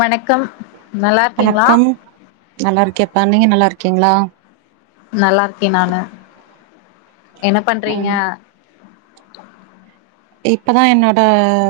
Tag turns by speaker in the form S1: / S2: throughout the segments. S1: வணக்
S2: வணக்கம் நல்லா இருக்கேப்பா நீங்க நல்லா இருக்கீங்களா
S1: நல்லா இருக்கே நானு என்ன பண்றீங்க
S2: ம் இப்பதா என்னோட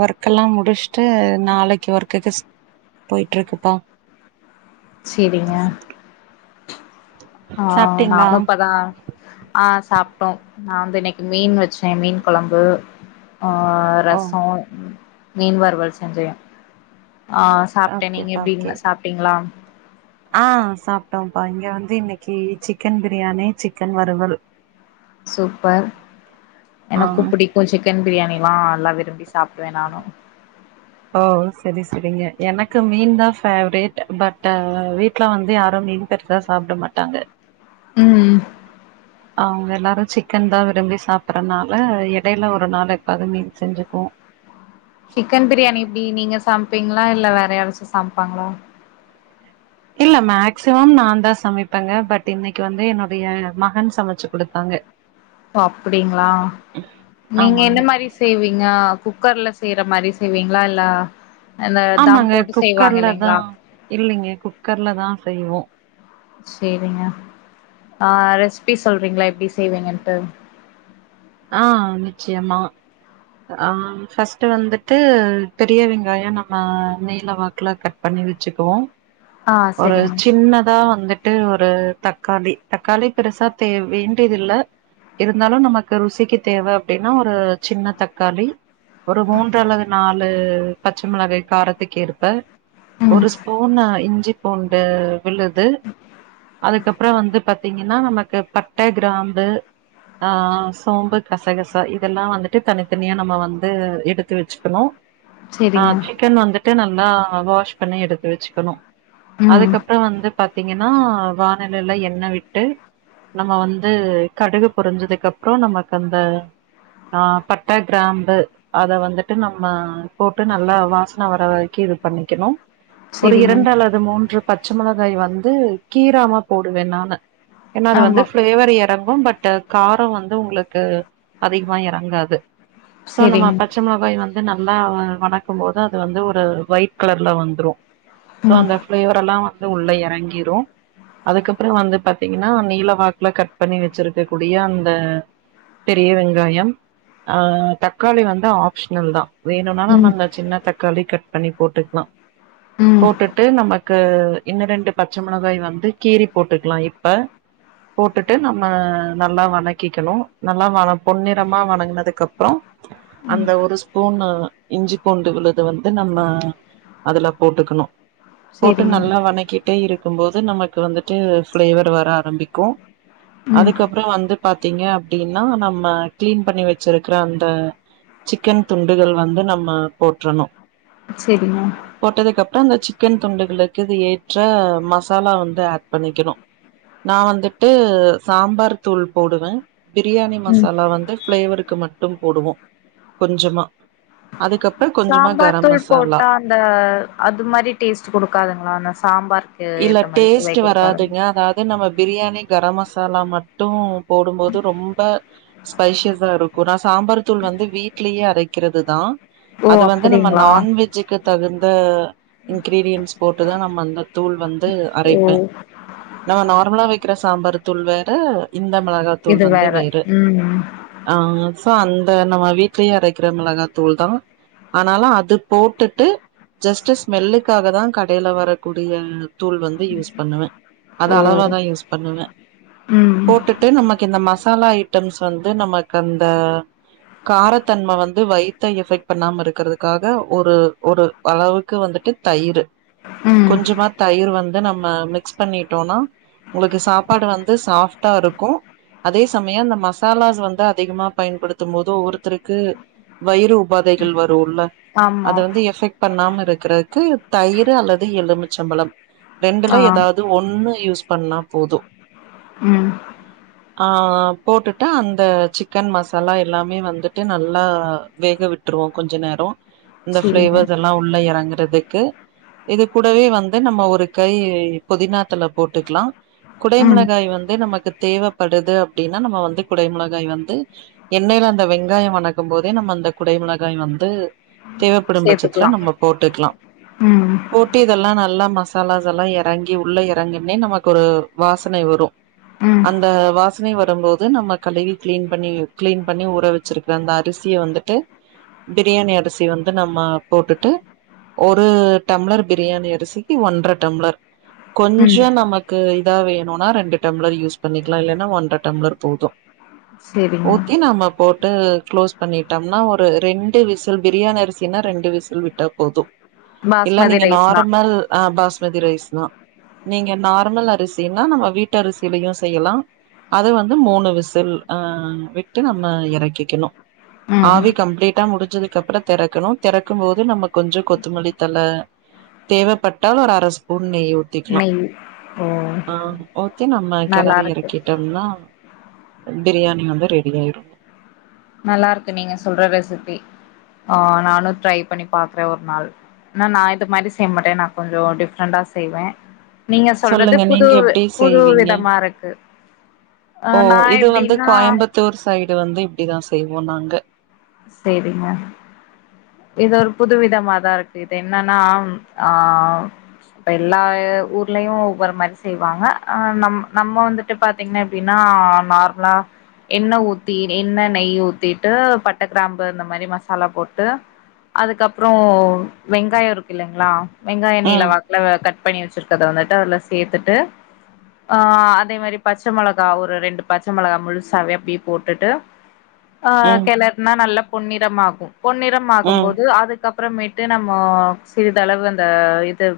S2: ஒர்க்கெல்லாம் முடிச்சுட்டு நாளைக்கு ஒர்க்குக்கு ஸ் போய்ட்டு இருக்குப்பா
S1: சேரிங்க ஆ
S2: சாப்ட்டீங்களா
S1: நானு இப்பதா ஆ சாப்டோம் நா வந்து இன்னைக்கு மீன் வச்சே மீன் கொழம்பு ஆ
S2: ஓ
S1: ரசோ மீன்வறுவல் செஞ்சே ஆ சாப்டே நீங்க
S2: ஓகேப்பா
S1: எப்டி
S2: ஓகே
S1: ன்ன சாப்டீங்களா
S2: ஆ சாப்டோம்ப்பா இங்க வந்து இன்னைக்கு சிக்கன் பிரியாணி சிக்கன் வறுவல்
S1: சூப்பர்
S2: ஆ
S1: எனக்கு பிடிக் க்கு சிக்கன் பிரியாணிலா நல்லா விரும்பி சாப்டுவே நானு
S2: ஓ செரி செரிங்க எனக்கு மீன் தான் ஃபேவரேட் பட் அ வீ ட்ல வந்து யாரும் மீன் கறிலா சாப்ட மாட்டாங்க
S1: ம்
S2: அவங்க எல்லாரும் சிக்கன் தா விரும்பி சாப்பறதுனால எடையில ஒரு நாள் எப்வாது மீன் செஞ்சுப்போம்
S1: சிக்கன் பிரியாணி எப்டி நீங்க சமப்பீங்களா இல்ல வேற யாறாச்சும் சமப்பாங்களா
S2: இல்ல மேக்சிமம் நான் தா சமப்பேங்க பட் இன்னைக்கு வந்து என்னுடைய மகன் சமச்சு கொடுத்தாங்க
S1: ஒ அப்டிங்களா நீங்க எந்த
S2: ஆமாங்க
S1: மாரி செய்வீங்க குக்கர்ல செய்யற மாரி செய்வீங்களா இல்ல அந்த தம்
S2: ஆமாங்க
S1: போட்டு செய்வாங்க
S2: குக்கர்ல
S1: இல்லைங்களா
S2: தான் இல்லைங்க குக்கர்ல தா செய்வோம்
S1: சேரிங்க ஆ ரெச்பி சொல்றீங்களா எப்டி செய்வேங்கன்ட்டு
S2: ஆ நிச்சயமா ஆ ஃபஸ்ட்டு வந்துட்டு பெரிய வெங்காயம் நம்ம நீல வாக்குல கட் பண்ணி வெச்சுக்குவோ
S1: ஆ
S2: ஒரு
S1: செரிங்க
S2: சின்னதா வந்து ட்டு ஒரு தக்காளி தக்காளி பெருசா தே வேண்டியதில்ல இருந்தாலு நமக்கு ருசிக்கு தேவ அப்டின்னா ஒரு சின்ன தக்காளி ஒரு மூன்று அல்லது நாலு பச்ச மொளகாய் காரத்துக்கேற்ப
S1: ம்
S2: ஒரு ஸ்பூன்னு இஞ்சி பூண்டு விழுது அதுக்கப்பற வந்து பாத்தீங்கன்னா நமக்கு பட்ட கிராம்பு ஆ சோம்பு கசகச இதெல்லா வந்துட்டு தனித்தனியா நம்ம வந்து எடுத்து வெச்சுக்கணு ஆ
S1: செரிங்க
S2: சிக்கன் வந்துட்டு நல்லா வாஷ் பண்ணி எடுத்து வச்சுக்கணு
S1: ம்
S2: அதுக்கப்பற வந்து பாத்தீங்கன்னா வானலில எண்ண விட்டு நம்ம வந்து கடுகு பொரிஞ்சதுக்கு அப்றோ நமக்கு அந்த ஆ பட்ட கிராம்பு அத வந்துட்டு நம்ம போட்டு நல்லா வாசன வர வரைக்கு இது பண்ணிக்கணு ஒரு
S1: செரிங்க
S2: இரண்டு அல்லது மூன்று பச்ச மொளகாய் வந்து கீராம போடுவே நானு ஏன்னா அது
S1: ஆமா
S2: வந்து ஃப்ளேவர் எறங் கும் பட்டு காரம் வந்து உங்களுக்கு அதிகமா எறங்காது சோ நம்ம
S1: செரிங்க
S2: பச்ச மொளகாய வந்து நல்லா வனக்கும் போது அது வந்து ஒரு ஒயிட் கலர்ல வந்துரு சோ
S1: ம்
S2: அந்த ஃப்ளேவர எல்லா வந்து உள்ள எறங்கிரு அதுக்கப்பற வந்து பாத்தீங்கன்னா நீல வாக்குல கட் பண்ணி வச்சிருக்கக்கூடிய அந்த பெரிய வெங்காயம் ஆ தக்காளி வந்து ஆப்ஷனல் தா வேணுனா நம்ம
S1: ம்
S2: அந்த சின்ன தக்காளி கட் பண்ணி போட்டுக்லா
S1: ம்
S2: போட்டுட்டு நம்ம க்கு இன்ன ரெண்டு பச்ச மொளகாய் வந்து கீரி போட்டுக்லா இப்ப போட்டுட்டு நம்ம நல்லா வணக்கிக்கணு நல்லா பொன்னிறமா வணங்குனதுக்கு அப்பறோ அந்த ஒரு ஸ்பூனு இஞ்சி பூண்டு விழுது வந்து நம்ம அதுல போட்டுக்கணு போட்டு
S1: செரிங்க
S2: நல்லா வணக்கிட்டே இருக்கும் போது நமக்கு வந்துட்டு ஃப்ளேவர் வர ஆரம்பிக்கு
S1: ம்
S2: அதுக்கப்பற வந்து பாத்தீங்க அப்டின்னா நம்ம கிளீன் பண்ணி வச்சிருக்கற அந்த சிக்கன் துண்டுகள் வந்து நம்ம போட்றணு
S1: செரிங்க
S2: போட்டதுக்கு அப்பற அந்த சிக்கன் துண்டுகளுக்கு இது ஏற்ற மசாலா வந்து ஆட் பண்ணிக்கணு நா வந்துட்டு சாம்பார் தூள் போடுவே பிரியாணி
S1: ம்
S2: மசாலா வந்து ஃப்ளேவர்க்கு மட்டு போடுவோ கொஞ்சமா அதுக்கப்பற கொஞ்சமா கரம் மசாலா
S1: இந்த அது மாரி டேஸ்ட்டு குடுக்காதுங்ளா அந்த சாம்பார்க்கு ஏத்த மாரி சுவை குடுக்காதுங்ளா
S2: இது நம்ம பிரியாணி கரம் மசாலா மட்டு போடும்போது ரொம்ப ஸ்பைசியஸ்ஸா இருக்கு நா சாம்பார் தூள் வந்து வீட்லேயே அரைக்கிறதுதா
S1: ஓ
S2: அது வந்து நம்ப
S1: அப்டிங்களா
S2: நான்வெஜ்ஜுக்கு தகுந்த இன்கிரீடியன்ஸ் போட்டு தா நம்ம அந்த தூள் வந்து அரைப்பே
S1: ஓ
S2: நம்ம நார்மலா வக்கிற சாம்பார் தூள் வேற இந்த மிளகா
S1: இது வேற ம் ம்
S2: ஆ சோ அந்த நம்ம வீட்லேயே அரைக்கிற மிளகாத்தூள் தா ஆனாலு அது போட்டுட்டு ஜஸ்ட் ஸ்மெல்லு க்காக தா கடையில வரக்கூடிய தூள் வந்து யூஸ் பண்ணுவே அத
S1: ஓ
S2: அளவா தா யூஸ் பண்ணுவே
S1: ம்
S2: போட்டுட்டு நமக்கு இந்த மசாலா ஐட்டம்ஸ் வந்து நமக்கு அந்த காரத்தன்மை வந்து வயித்த எஃபெட் பண்ணாம இருக்கிறதுக்காக ஒரு ஒரு அளவுக்கு வந்துட்டு தயிரு
S1: ம்
S2: கொஞ்சமா தயிரு வந்து நம்ம மிக்ஸ் பண்ணிட்டோனா உங்களுக்கு சாப்பாடு வந்து சாஃப்ட்டா இருக்கு அதே சமயோ அந்த மசாலாஸ் வந்து அதிகமா பயன்படுத்தும் போது ஒவ்வொருத்தருக்கு வயிறு உபாதைகள் வருல்ல அத
S1: ஆமா
S2: வந்து எஃபெக்ட் பண்ணாம இருக்கிறதுக்கு தயிரு அல்லது எலுமிச்சம்பழம்
S1: ஆ
S2: ரெண்டுல ஏதாது ஒன்னு யூஸ் பண்ணா போது
S1: ம்
S2: ஆ போட்டுட்டா அந்த சிக்கன் மசாலா எல்லாமே வந்துட்டு நல்லா வேகவிட் ருவோ கொஞ்ச நேரோ இந்த
S1: செரிங்க
S2: பிளேவர்ஸ் எல்லா உள்ள எறங்குறது க்கு இது கூடவே வந்து நம்ம ஒரு கை புதினா தல போட்டுக்லா
S1: ம்
S2: குடைமிளகாய் வந்து நமக்கு தேவப்படுது அப்டின்னா நம்ம வந்து குடை மிளகாய் வந்து எண்ணெய்ல அந்த வெங்காயோ வணக்கும் போதே நம்ம அந்த குடை மிளகாய் வந்து தேவப்படும் பட்சத்துல
S1: சேத்துக்கலா
S2: நம்ம போட்டுக்லா
S1: ம் ம்
S2: போட்டு இதெல்லா நல்லா மசாலாஸ் எல்லா எறங்கி உள்ள எறங்கின்னே நமக்கு ஒரு வாசனை வரு
S1: ம்
S2: அந்த வாசனை வரும்போது நம்ம கழுவி கிளீன் பண்ணி கிளீன் பண்ணி ஊற வச்சிருக்குற அந்த அரிசிய வந்து த்து பிரியாணி அரிசி வந்து நம்ம போட்டுட்டு ஒரு டம்ளர் பிரியாணி அரிசிக்கு ஒன்ற டம்ளர்
S1: ம்
S2: கொஞ்சோ நமக் க்கு இதா வேணுனா ரெண்டு டம்ளர் யூஸ் பண்ணிக்லா இல்லன்னா ஒன்ற டம்ளர் போது
S1: செரிங்க
S2: ஊத்தி நாம போட்டு க்ளோஸ் பண்ணிட்டோம்னா ஒரு ரெண்டு விசில் பிரியாணி அரிசின்னா ரெண்டு விசில் விட்டா போது இல்ல
S1: பாஸ்மதி
S2: நீங்க
S1: ரைஸ்னா
S2: நார்மல் அ பாஸ்மதி ரைஸ் தா நீங்க நார்மல் அரிசின்னா நம்ம வீட்டு அரிசிலையு செய்யலா அது வந்து மூணு விசில் அ விட்டு நம்ம இறக்கிக்கணு
S1: ம்
S2: ஆவி கம்ளீட்டா முடிஞ்சதுக்கு அப்புற திறக்கணு திறக்கும் போது நம்ம கொஞ்ச கொத் துமல்லி தல தேவைப்பட்டால் ஒரு அர ஸ்பூன் நெய் ஊத்திக்லா
S1: நெய் ஓ
S2: ஆ ஓகே நம்ம கெளறி
S1: நல்லாருக்கு
S2: எறக்கிட்டோம்னா பிரியாணி வந்து ரெடி ஆயிரு
S1: நல்லா இருக்கு நீங்க சொல்ற ரெசிபி ஆ நானு ட்ரை பண்ணி பாக்குறே ஒரு நாள் என்னா நா இது மாரி செய்ய மாட்டே நா கொஞ்சோ டிஃப்ரெண்டா செய்வே நீங்க சொல்றது
S2: சொல்லுங்க நீங்க
S1: புதுவு
S2: எப்டி
S1: புது
S2: செய்வீங்க
S1: விதமா இருக்கு அ நா எப்டின்னா
S2: பித்தூர் சைடு வந்து இப்டிதா செய்வோ நாங்க
S1: சேரிங்க இது ஒரு புதுவிதமாதா இருக்கு இது என்னன்னா ஆ இப்ப எல்லா ஊர்லயு ஒவ்வொரு மாறி செய்வாங்க ஆனா நம் நம்ம வந்து ட்டு பாத்தீங்கன்னா எப்படின்னா நார்மலா எண்ண ஊத்தி எண்ண நெய் ஊத்திட்டு பட் பட்ட கிராம்பு இந்த மாறி மசாலா போட்டு அதுக்கப்புறோ வெங்காயோ இருக்கு இல்லைங்களா வெங்காயோ நீல
S2: ம்
S1: வாக்ல வ கட் பண்ணி வெச்சிருக்கறத வந்துட்டு அதுல சேத்துட்டு ஆ அதே மாரி பச்ச மொளகா ஒரு ரெண்டு பச்ச மொளகா முழுசாவே அப்டியே போட்டுட்டு ஆ
S2: ம்
S1: கெளறுனா நல்ல பொன்னிறம் ஆகு பொன்னிறம்
S2: ம்
S1: ஆகும்போது அதுக்கப் புறமேட்டு நம்மோ சிறிதளவு அந்த இது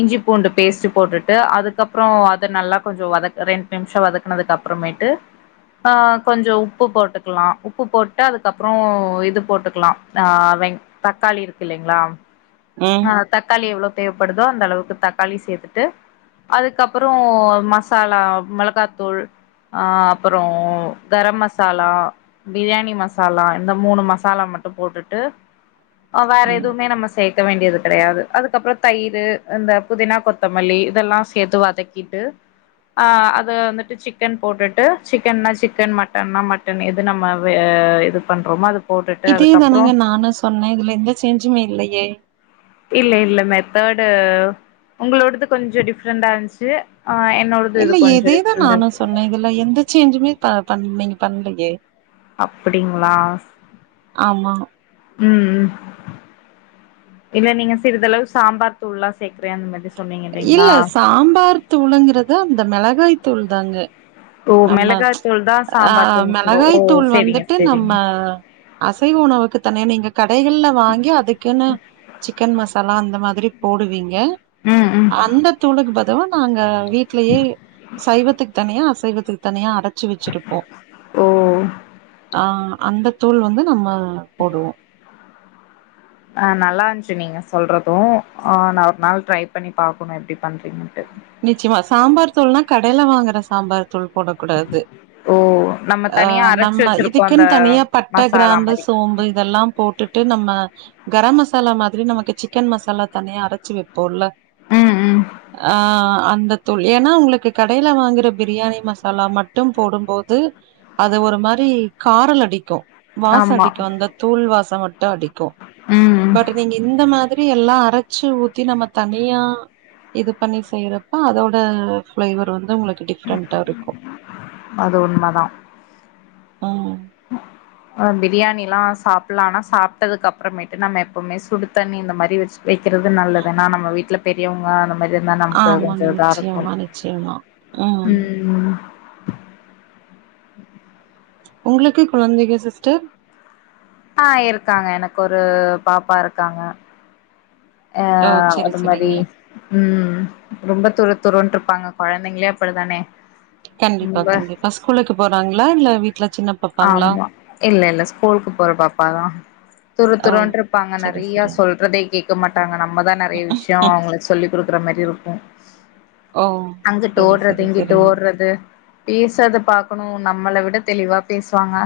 S1: இஞ்சி பூண்டு பேஸ்ட் போட்டுட்டு அதுக்கப்புறோ அத நல்லா கொஞ்சோ வதக் ரெண்டு நிமிஷோ வதக்குனத்துக்கு அப் புறமேட்டு அ கொஞ்சோ உப்பு போட்டுக்கலா உப்பு போட்டு அதுக் கப்புறோ இது போட்டுக்கலா ஆ வெங் தக்காளி இருக்கு இல்லைங்களா
S2: ம்
S1: அ தக்காளி எவ்ளோ தேவப்படுதோ அந்த அளவுக்கு தக்காளி சேத்துட்டு அதுக்கப்புறோ மசாலா மெளகாத்தூள் ஆ அப்புறோ கரம் மசாலா பிரியாணி ம சாலா இந்த மூணு மசாலா மட்டு போட்டுட்டு அ வேற
S2: ம்
S1: எதுவுமே நம்ம சேக்க வேண்டியது கடையாது அதுக்கப்புறம் தயிரு இந்த புதினா கொத்தமல்லி இதெல்லா சேத்து வதக்கிட்டு அ அது வந்துட்டு சிக்கன் போட்டுட்டு சிக்கன்னா சிக்கன் மட்டன்னா மட்டன் எது நம்ம வே இது பண்றமோ அது போட்டுட்டு
S2: இதே
S1: அதுக்கப்புறோ
S2: தானங்க நானு சொன்ன இதுல எந்த செஞ்சுமே இல்லயே
S1: இல்ல இல்ல மெத்தர்ட்டு உங்களோடது கொஞ்சோ டிஃப்ரெண்டாருந்துச்சு அ என்னோட
S2: இல்லயே இதேதா நானு சொன்னே இதுல எந்த சேஞ்சுமே ம் ப பண்ல நீங்க பண்லையே
S1: அப்டிங்களா
S2: ஆமா
S1: ம் ம் இல்ல நீங்க சிறிதளவு சாம்பார் தூள்ல்லா சேக்குறே அந்த மாரி சொன்னீங்க
S2: இல்ல
S1: இல்லைங்ளா
S2: சாம்பார் தூளுங்கறது அந்த மிளகாய் தூள் தாங்க
S1: ஓ
S2: நம்ம
S1: மிளகாய்த்தூள் தா
S2: ஆ
S1: சாம்பார் தூள்னு சொல்றோ
S2: மோளகாய்
S1: ஓ
S2: தூள்
S1: செரிங்க
S2: வந்துட்டு நம்ம
S1: செரிங்க
S2: அசைவ உணவுக்கு தனியா நீங்க கடைகள்ல வாங்கி அதுக்குன்னு சிக்கன் மசாலா அந்த மாதிரி போடுவீங்க
S1: ம் ம்
S2: அந்த தூளுக்கு பதிலா நாங்க வீட்லயே சைவத்துக்கு தனியா அசைவத்துக்கு தனியா அர ச்சு வச்சிருப்போ
S1: ஓ
S2: ஆ அந்த தூள் வந்து நம்ம போடுவோ
S1: அ நல்லாருன்ச்சு நீங்க சொல்றது அஆ நா ஒரு நாள் ட்ரை பண்ணி பாக்குணு எப்டி பண்றீங்கன்ட்டு
S2: நிச்சயமா சாம்பார் தூள்னா கடையில வாங்குற சாம்பார் தூள் போட கூடாது
S1: ஓ நம்ம
S2: அ
S1: தனியா அரச்சு
S2: நம்ம
S1: வச்சிருப்போ அந்த
S2: இதுக்குன்னு தனியா பட்ட
S1: மசாலா
S2: கிராம்பு
S1: மாரி
S2: சோம்பு இதெல்லா போட்டு ட்டு நம்ம கரம் மசாலா மாதிரி நமக்கு சிக்கன் மசாலா தனியா அரைச்சு வைப்போல்ல
S1: ம் ம்
S2: அ அ அந்த தூள் ஏன்னா உங்களுக்கு கடையில வாங்கற பிரியாணி மசாலா மட்டும் போடும்போது அது ஒரு மாரி காரல் அடிக்கு வாசோ
S1: ஆமா
S2: அடிக்கு அந்த தூள் வாசம் மட்டு அடிக்கு
S1: ம் ம்
S2: பட்டு நீங்க இந்த மாதிரியெல்லா அரைச்சு ஊத்தி நம்ம தனியா இது பண்ணி செய்றப் ப அதோட ஃப்ளேவர் வந்து உங்களுக்கு டிஃப்ரெண்ட்டாருக்கு
S1: அது உண்ம தா
S2: ம்
S1: ம் பிரியாணியெல்லா சாப்பிட்லா ஆனா சாப்பிட்டதுக்கு அப்புறமேட்டு நம்ம எப்பவுமே சுடு தண்ணி இந்த மாறி வச்சு வெக்கிறது நல்லதுன்னா நம்ம வீட்ல பெரியவங்க நம் இந்தமேரி இருந்தா நமக்கு
S2: ஆமாங்க.
S1: கொஞ்சோ இதாருக்கு
S2: நிச்சயமா, நிச்சயமா.
S1: ம் ம் ம்
S2: உங்ளுக்கு கொழந்தைங்க சிஸ்டர்
S1: அ இருக்காங்க எனக்கு ஒரு பாப்பாருக்காங்க அ
S2: ஓ! சரி,
S1: அது மாறி
S2: சரிங்க.
S1: ம் ரொம்ப துரு துருன்ட்டு இருப்பாங்க கொழந்தைங்களே அப்டிதான
S2: கண்டிப்பா கண்டிப்பா ஸ்கூலுக்கு போறாங்களா இல்ல வீட்ல சின்னப்
S1: ஆமா இல்லல்ல ஸ்கூலுக்கு போற பாப்பாதா துரு
S2: ஓ!
S1: துருன்ட்ருப்பாங்க
S2: சரி,
S1: நறைய
S2: சரி.
S1: சொல்றதே கேக் இருக்க மாட்டாங்க நம்மதா நறைய விஷ்யோ அவுங்ளுக் சொல்லி் குடுக்குற மரி இருக்கு
S2: ஓ
S1: அங்குட்டு
S2: சரி
S1: ஓட்றது
S2: சரி
S1: இங்குட்டு
S2: சரிங்க
S1: ஓட்றது பேசறத பாக்கணோ நம்மள விட தெளிவா பேசுவாங்க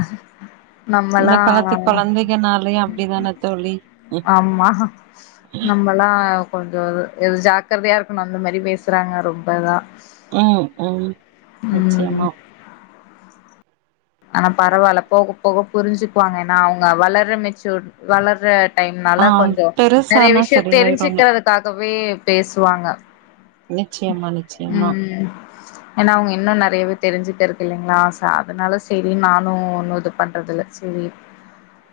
S2: இந்த
S1: நம்மல்லா
S2: காலத்து கொழந்தைங்கனாலே அப்டிதான தோழி
S1: ஆமா நம்மல்லா கொஞ்சோ இது எது ஜாக்கர்தையா இருக்கனோ அந்த மாரி பேசுறாங்க ரொம்பதா
S2: ம் ம் நிச்சயமா
S1: ஆனா பரவால்ல போக போக புரிஞ்சுக்வாங்க ஏன்னா அவங்க வளர்ற மெச்சூட் வளர்ற
S2: ஆ
S1: டைம்னால கொஞ்சோ நெறைய
S2: பெருசானா
S1: விஷய
S2: சரியாயிருங்க
S1: தெரிஞ்சுக்கறதுக் க்காகவே பேசுவாங்க
S2: நிச்சயமா நிச்சயமா
S1: ம் ஏன்னா அவங்க இன்னோ நெறையவே தெரிஞ்சுக்கறது இல்லிங்ளா‌சோ அதனால செரி நானு ஒன்னும் இது பண்றதுல்ல செரி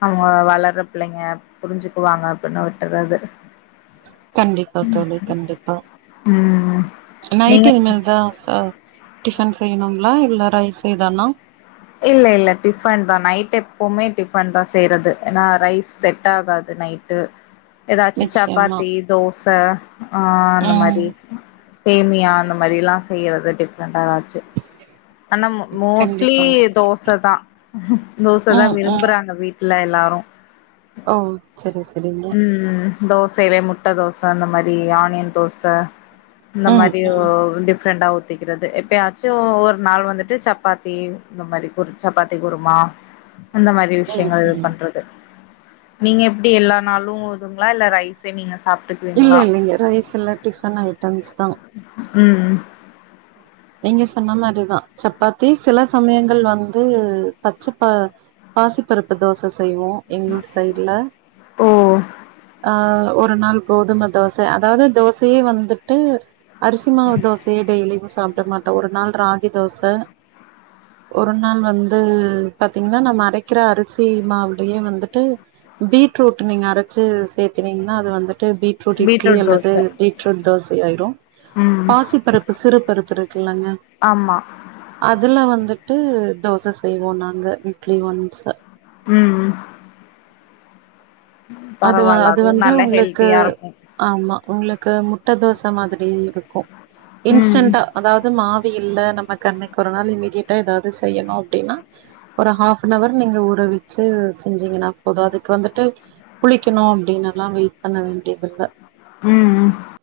S1: அவங்க வளர்ற பிள்ளைங்க புரிஞ்சுக்குவாங்க அப்டின்னு விட்டுறது
S2: கண்டிப்பா தோழி கண்டிப்பா
S1: ம் நீங்க
S2: நைட்டு இனிமேல் தா சா டிஃபன் செய்யணுங்ளா இல்ல ரைஸே தானா
S1: இல்ல இல்ல டிஃபன் தா நைட் எப்பமே டிஃபன் தா செய்றது ஏன்னா ரைஸ் செட் ஆகாது நைட் டு எதாச்சி
S2: நிச்சயமா
S1: சப்பாத்தி தோச ஆ அந்த
S2: ம்
S1: மாறி சேமியா அந்த மாறில்லா செய்யறது டிஃப்ரெண்டா எதாச்சு ஆனா மோஸ்ட்லி
S2: கண்டிப்பாங்க
S1: தோச தா தோச தா
S2: ம் ம்
S1: விரும்புறாங்க வீட்ல எல்லாரு
S2: ஓ செரி செரிங்க
S1: ம் தோசைலயே முட்ட தோச அந்த மாறி ஆனியன் தோச இந்த
S2: ம்
S1: மாறி ஓ‌
S2: ம்
S1: டிஃப்ரெண்ட்டா ஊத்திக்கிறது எப்பயாச்சோ ஒரு நாள் வந்துட்டு சப்பாத்தி இந்த மாறி ஒரு சப்பாத்தி குருமா இந்த மாறி
S2: ம்
S1: விஷயங்கள்
S2: ம்
S1: பண்றது நீங்க எப்டி எல்லா நாளும் துங்ளா இல்ல ரைஸே நீங்க சாப்ட்டுக்கு
S2: இல்ல இல்லங்க ரைஸ் இல்ல டிஃபன் ஐட்டம்ஸ் தா
S1: ம் ம்
S2: நீங்க சொன்ன மாறிதா சப்பாத்தி சில சமயங்கள் வந்து பச்சப்ப பாசிப்பருப்பு தோச செய்வோ எங்க ஊர் சைட்ல
S1: ஓ
S2: ஆ ஒரு நாள் கோதும தோச அதாவ்து தோசயே வந்துட்டு அரிசி மாவு தோசையே டெய்லியும் சாப் ட மாட்டோ ஒரு நாள் ராகி தோச ஒரு நாள் வந்து பாத்தீங்ன்னா நம்ம அரைக்கிற அரிசி மாவுலயே வந்துட்டு பீட்ரூட் நீங்க அரச்சு சேத்துனீங்ன்னா அது வந்துட்டு பீட் ரூட் இட்லி
S1: பீட்ரூட்
S2: அல்லது
S1: தோச
S2: பீட்ரூட் தோச ஆயிரும்
S1: ம்
S2: பாசி பருப்பு சிறு பருப்பு இருக் ங்க
S1: ஆமா
S2: அதுல வந்துட்டு தோச செய்வோ நாங்க வீக்லி ஒன்ஸ
S1: ம்ம்
S2: அது வ
S1: பரவால்ல
S2: அது
S1: அதுவு
S2: வந்து
S1: நல்ல
S2: உங்ளுக்கு
S1: ஹெல்த்தியா இருக்கு
S2: ஆமா உங்ளுக்கு முட்ட தோச மாதிரி இருக்கு
S1: ம்
S2: இன்ஸ்டன்டா அதாவ்து மாவு இல்ல நமக்கன்னைக்கு ஒரு நாள் இம்மீடியட்டா ஏதாவ்து செய்யனு அப்டின்னா ஒரு ஹாஃப்பனவர் நீங்க ஊறவெச்சு செஞ்சீங்கன்னா போது அதுக்கு வந்துட்டு புளிக்கனோ அப்டின்னுல்லா வெயிட் பண்ண வேண்டிதில்ல
S1: ம் ம்